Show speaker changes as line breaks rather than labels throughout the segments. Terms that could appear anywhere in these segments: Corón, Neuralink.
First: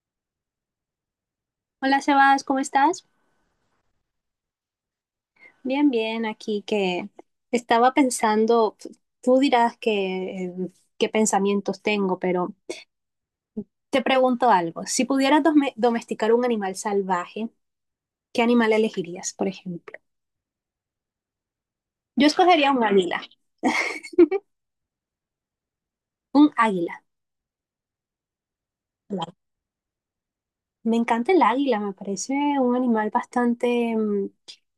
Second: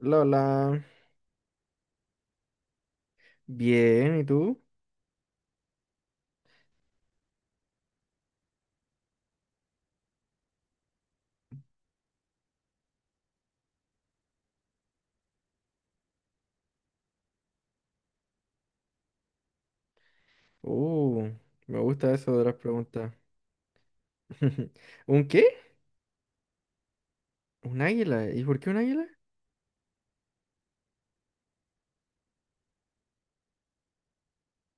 Lola,
Hola Sebas, ¿cómo estás?
bien, ¿y tú?
Bien, bien, aquí que estaba pensando, tú dirás que, qué pensamientos tengo, pero te pregunto algo. Si pudieras domesticar un animal salvaje, ¿qué animal elegirías, por ejemplo?
Uh, Me gusta
Yo
eso de las
escogería un
preguntas.
águila,
¿Un qué?
un águila.
¿Un águila? ¿Y por qué un águila?
Me encanta el águila, me parece un animal bastante mm,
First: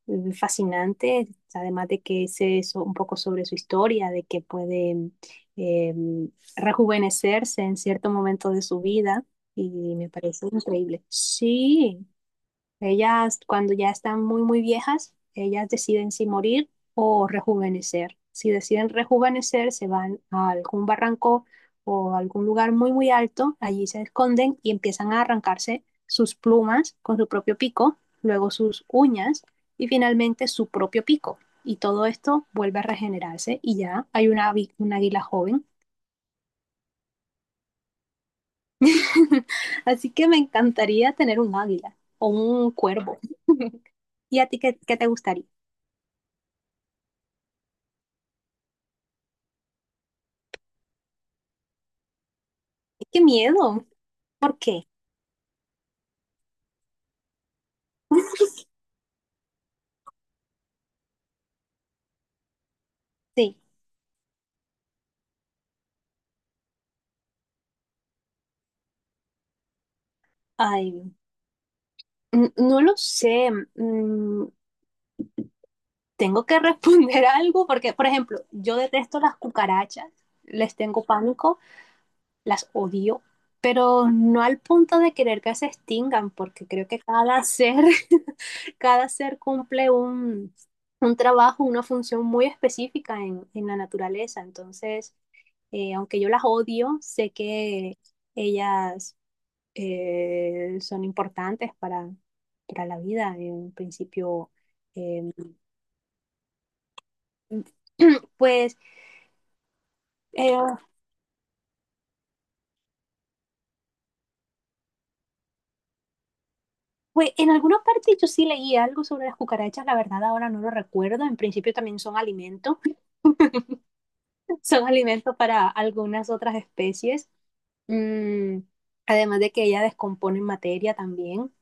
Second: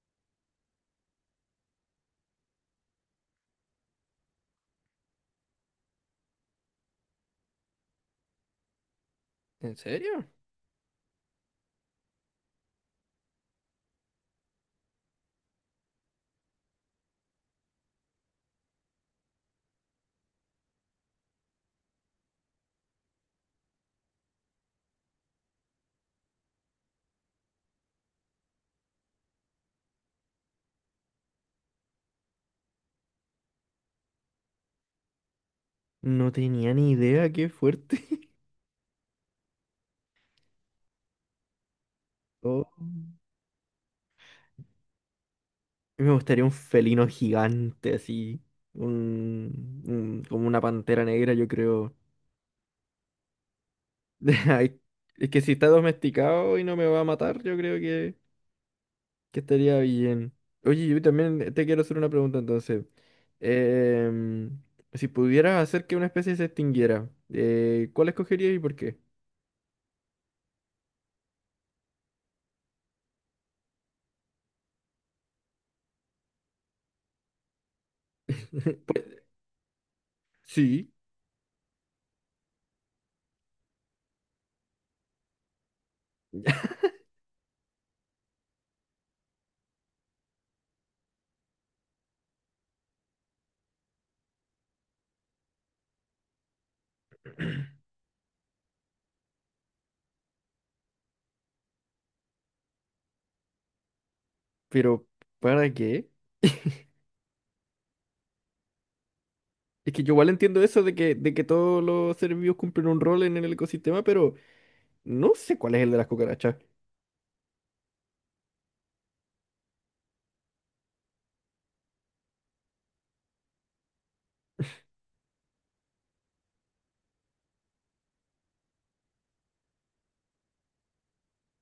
mm, fascinante, además de que un poco sobre su historia, de que puede eh, mm, rejuvenecerse en cierto momento de su vida
¿En
y me
serio?
parece increíble. Sí, ellas, cuando ya están muy, muy viejas, ellas deciden si morir o rejuvenecer. Si deciden rejuvenecer, se van a algún barranco o a algún lugar muy, muy alto. Allí se esconden y empiezan a arrancarse sus plumas con su propio pico, luego sus uñas y finalmente su propio pico. Y todo esto vuelve a regenerarse y ya hay un águila joven.
No tenía ni idea, qué fuerte.
Así que me encantaría tener un águila o
Oh.
un cuervo. ¿Y a ti qué te gustaría?
Me gustaría un felino gigante así, como una pantera negra, yo creo.
Qué miedo. ¿Por
Ay,
qué?
es que si está domesticado y no me va a matar, yo creo que estaría bien. Oye, yo también te quiero hacer una pregunta entonces.
Sí.
Em, si pudieras hacer que una especie se extinguiera, ¿cuál escogerías y por qué?
Ay, no lo sé. Mm, Tengo que responder algo porque, por ejemplo, yo detesto las cucarachas, les
Sí,
tengo pánico, las odio, pero no al punto de querer que se extingan, porque creo que cada ser, cada ser cumple un trabajo, una función muy específica en la naturaleza. Entonces, aunque yo las odio, sé que ellas son importantes para la vida. En principio,
pero
eh,
¿para qué?
pues,
Es que yo igual
eh,
entiendo eso de que todos los seres vivos cumplen un rol en el ecosistema, pero no sé cuál es el de las cucarachas.
pues en alguna parte yo sí leí algo sobre las cucarachas, la verdad ahora no lo recuerdo. En principio también son alimento, son alimento para algunas otras especies. Mm, Además de que ella descompone materia también.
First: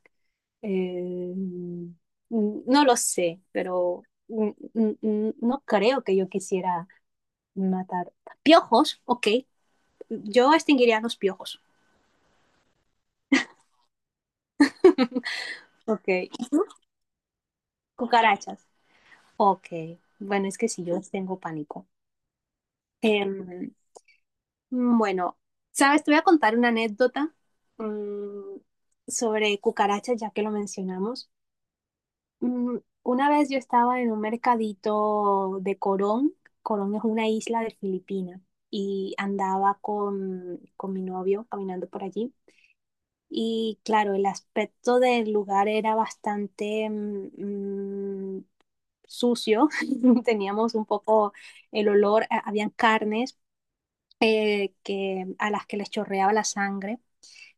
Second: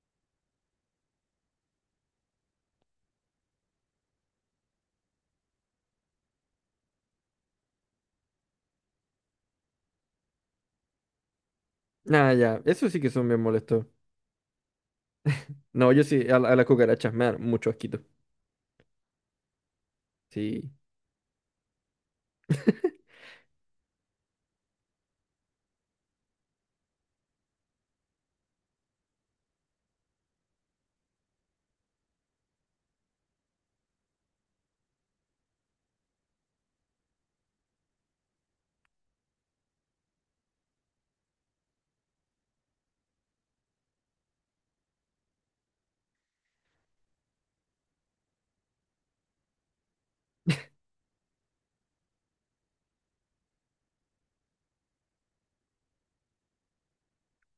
Eh, mm, no lo sé, pero no creo que yo quisiera matar piojos, ok. Yo extinguiría los piojos.
Ah, ya, eso sí que son bien molestos. No, yo
Ok,
sí, a las cucarachas me dan mucho asquito.
cucarachas. Ok, bueno, es que
Sí.
si yo les tengo pánico. Em, bueno, ¿sabes? Te voy a contar una anécdota mm, sobre cucarachas, ya que lo mencionamos. Una vez yo estaba en un mercadito de Corón. Corón es una isla de Filipinas y andaba con mi novio caminando por allí. Y claro, el aspecto del lugar era bastante sucio, teníamos un poco el olor, habían carnes a las que les chorreaba la sangre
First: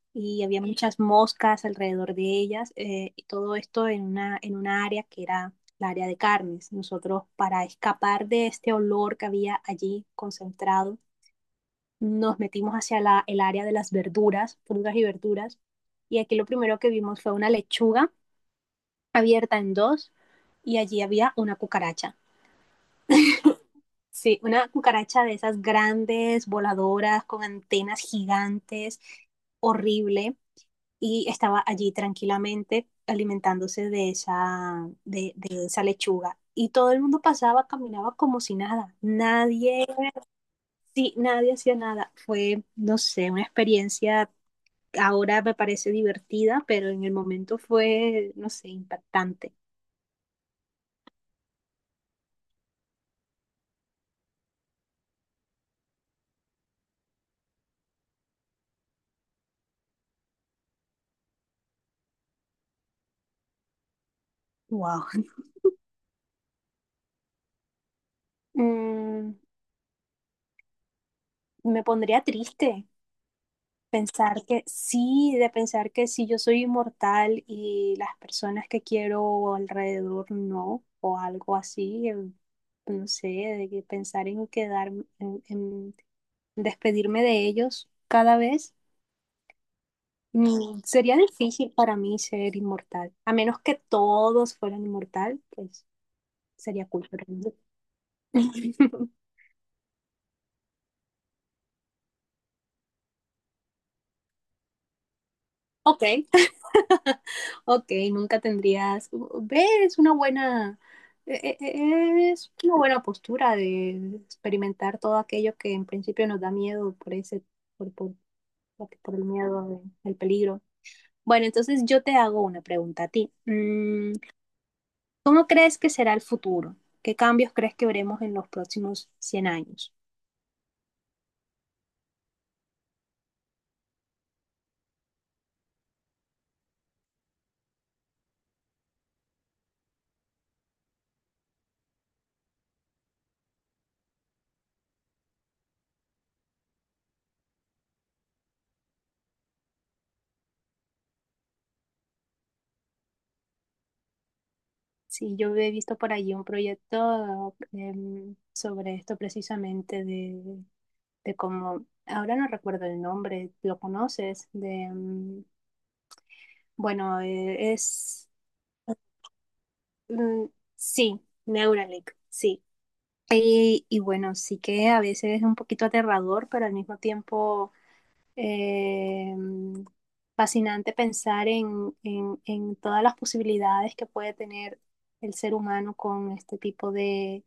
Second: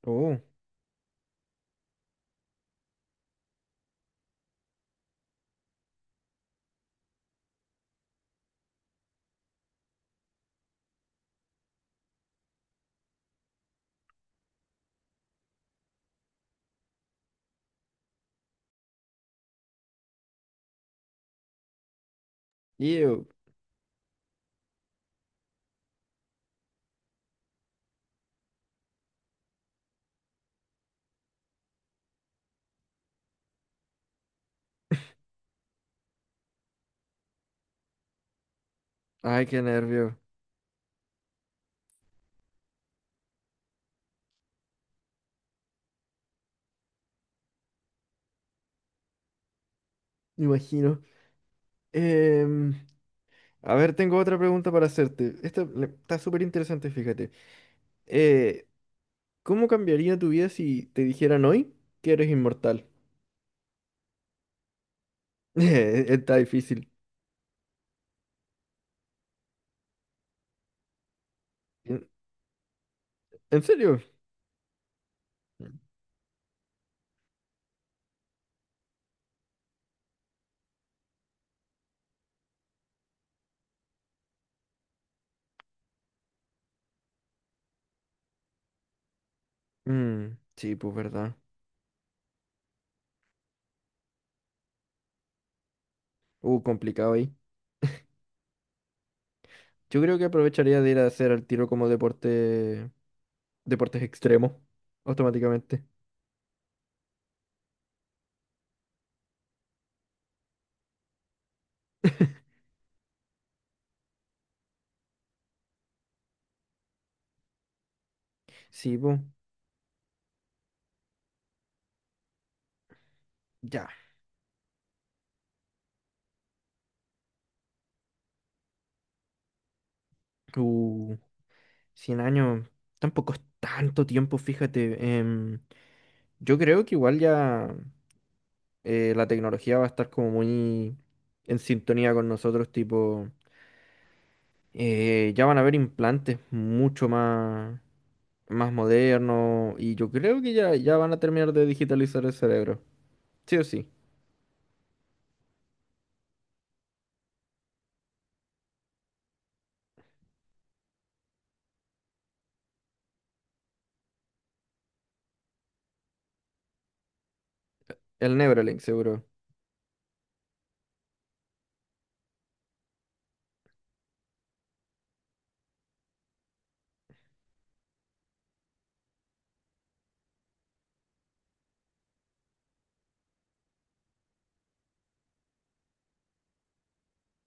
Oh,
y había muchas moscas alrededor de ellas y todo esto en en una área que era la área de carnes. Nosotros para escapar de este olor que había allí concentrado, nos metimos hacia el área de las verduras, frutas y verduras y aquí lo primero que vimos fue una lechuga abierta en dos y allí había una cucaracha.
ew.
Sí, una cucaracha de esas grandes, voladoras, con antenas gigantes, horrible, y estaba allí tranquilamente alimentándose de esa, de esa lechuga. Y todo el mundo pasaba, caminaba como si nada.
Ay, qué
Nadie,
nervio.
sí, nadie hacía nada. Fue, no sé, una experiencia ahora me parece divertida, pero en el momento fue, no sé, impactante.
Me imagino. Em, a ver, tengo otra pregunta para hacerte. Esta está súper interesante, fíjate. Eh, ¿Cómo cambiaría tu vida si te dijeran hoy que eres inmortal?
Wow.
Está difícil.
Mm, Me
¿En
pondría triste.
en serio?
Pensar que sí, de pensar que sí, yo soy inmortal y las personas que quiero alrededor no, o algo así, no sé, de que pensar en quedarme, en despedirme de ellos cada vez,
Mm, sí, pues
sería
verdad.
difícil para mí ser inmortal, a menos que todos fueran inmortal, pues sería cool.
Complicado
Pero
ahí.
no.
Yo creo que aprovecharía de ir a hacer al tiro como deporte, deportes extremos, automáticamente.
Ok, ok, nunca tendrías. ¿Ves? Una buena. Es una buena postura de experimentar todo aquello que en principio nos da miedo por ese, por, por,
Sí,
por
pues,
el miedo del peligro. Bueno, entonces yo te hago una pregunta a ti.
ya.
¿Cómo crees que será el futuro? ¿Qué cambios crees que veremos en los próximos 100 años?
Uh, 100 años, tampoco es tanto tiempo, fíjate. Yo creo que igual ya. La tecnología va a estar como muy en sintonía con nosotros, tipo, ya van a haber implantes mucho más modernos y yo creo que ya van a terminar de digitalizar el cerebro, sí o sí,
Sí, yo he visto por allí un proyecto sobre esto precisamente de como, ahora no recuerdo el nombre, ¿lo conoces? De, bueno, es,
el Neuralink seguro,
mm, sí, Neuralink, sí. Y bueno, sí que a veces es un poquito aterrador, pero al mismo tiempo eh, fascinante pensar en, en todas las posibilidades que puede tener el ser humano con este tipo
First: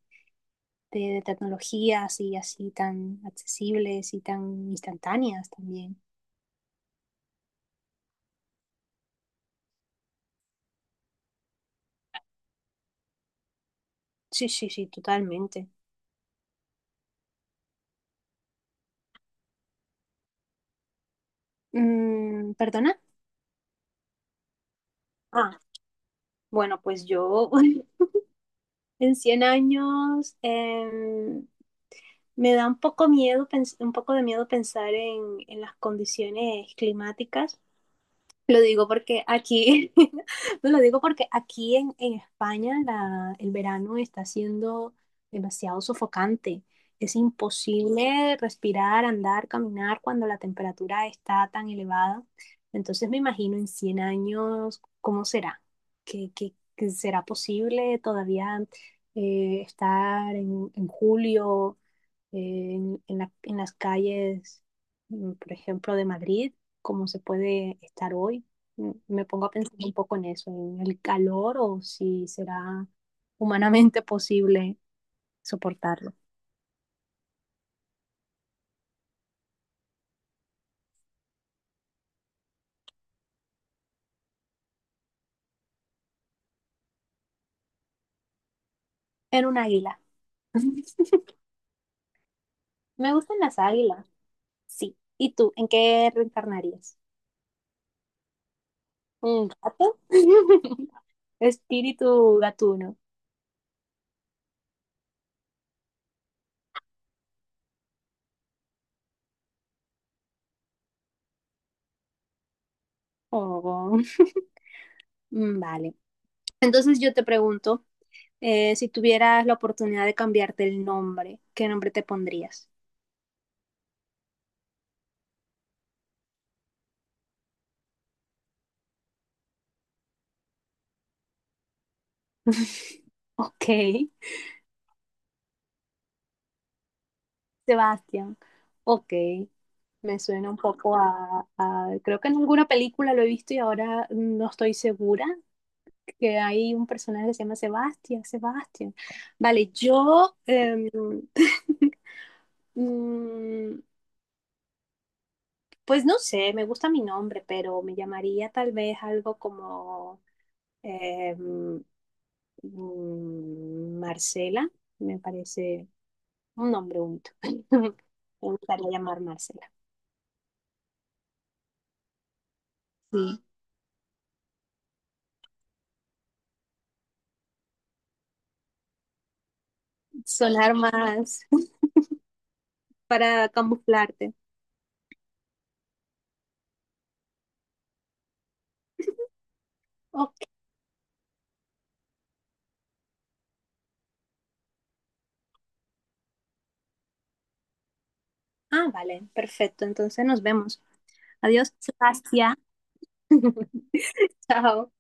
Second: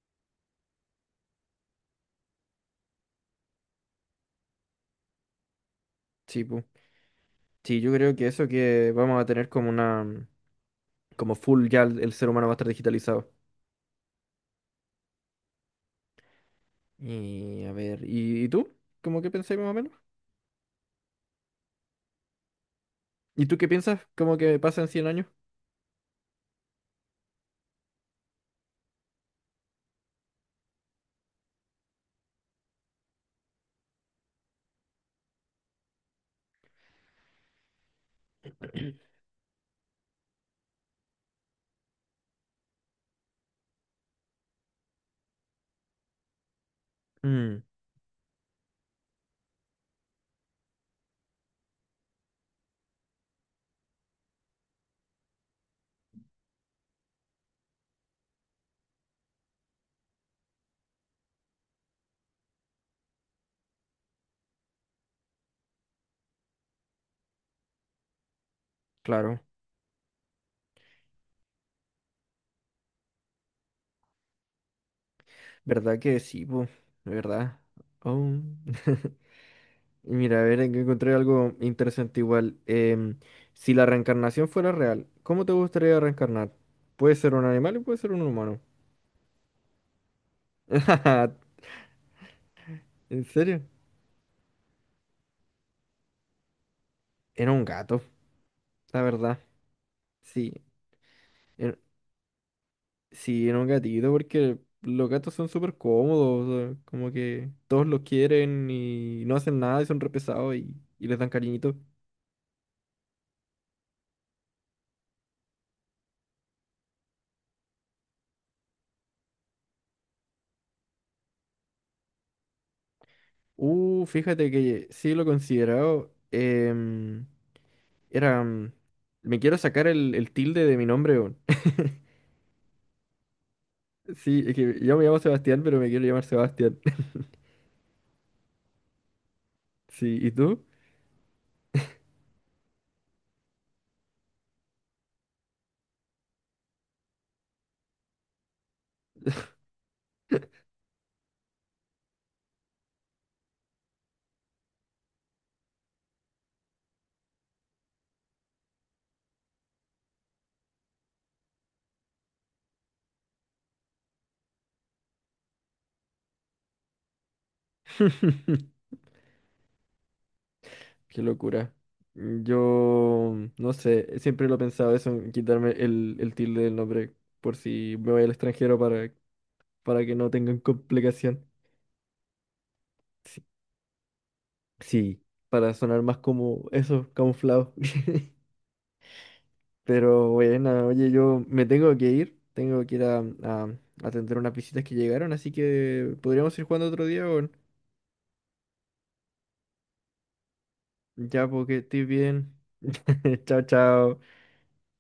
de tecnologías y así tan accesibles y tan instantáneas también.
sí, pu. Sí, yo creo que eso que vamos a tener como como full ya el ser humano va a estar digitalizado.
Sí, sí, sí, totalmente.
Y a ver, ¿y tú? ¿Cómo que pensáis más o menos?
Mm, ¿perdona?
¿Y tú qué piensas? ¿Cómo que pasa en 100 años?
Ah, bueno, pues yo en 100 años me da un poco miedo, un poco de miedo pensar en las condiciones climáticas. Lo digo porque aquí, no, lo digo porque aquí en España el verano está siendo demasiado sofocante. Es
Mm,
imposible respirar, andar, caminar cuando la temperatura está tan elevada. Entonces me imagino en 100 años cómo será, que, que será posible todavía estar en julio en, en las calles, por ejemplo, de Madrid, cómo se puede estar hoy. Me
claro.
pongo a pensar un poco en eso, en el calor o si será humanamente posible
¿Verdad
soportarlo.
que sí, po? ¿Verdad? Oh. Y mira, a ver, encontré algo interesante igual. Si la reencarnación fuera real, ¿cómo te gustaría reencarnar? Puede ser un animal y puede ser un humano.
En un águila. Me
¿En
gustan las
serio?
águilas, sí. ¿Y tú, en qué reencarnarías?
En un gato, la verdad.
¿Un gato?
Sí, en,
Espíritu gatuno.
sí, en un gatito, porque los gatos son súper cómodos, o sea, como que todos los quieren y no hacen nada y son re pesados y les dan cariñito.
Oh, vale. Entonces yo te pregunto. Si tuvieras la oportunidad de cambiarte el nombre, ¿qué nombre te pondrías?
Fíjate que sí lo he considerado. Era. mm, Me quiero sacar el, tilde de mi nombre. Weón.
Ok,
Sí, es que yo me llamo Sebastián, pero me quiero llamar Sebastián.
Sebastián. Ok,
Sí,
me
¿y
suena un
tú?
poco creo que en alguna película lo he visto y ahora no estoy segura que hay un personaje que se llama Sebastián, Sebastián. Vale, yo... mm, pues no sé, me gusta mi nombre, pero me llamaría tal vez algo como... Eh, mm, Marcela, me parece un nombre bonito. Me gustaría llamar Marcela.
Qué locura. Yo
Sí,
no sé, siempre lo he pensado eso, en quitarme el, tilde del nombre por si me voy al extranjero para que no tengan
sonar más
complicación. Sí,
para camuflarte.
sí, para sonar más como eso, camuflado. Pero
Ok.
bueno, oye, yo me tengo que ir a atender unas visitas que llegaron, así que podríamos ir jugando otro día, o
Ah, vale, perfecto. Entonces nos vemos.
ya,
Adiós,
porque estoy bien.
Sebastián.
Chao, chao.
Chao.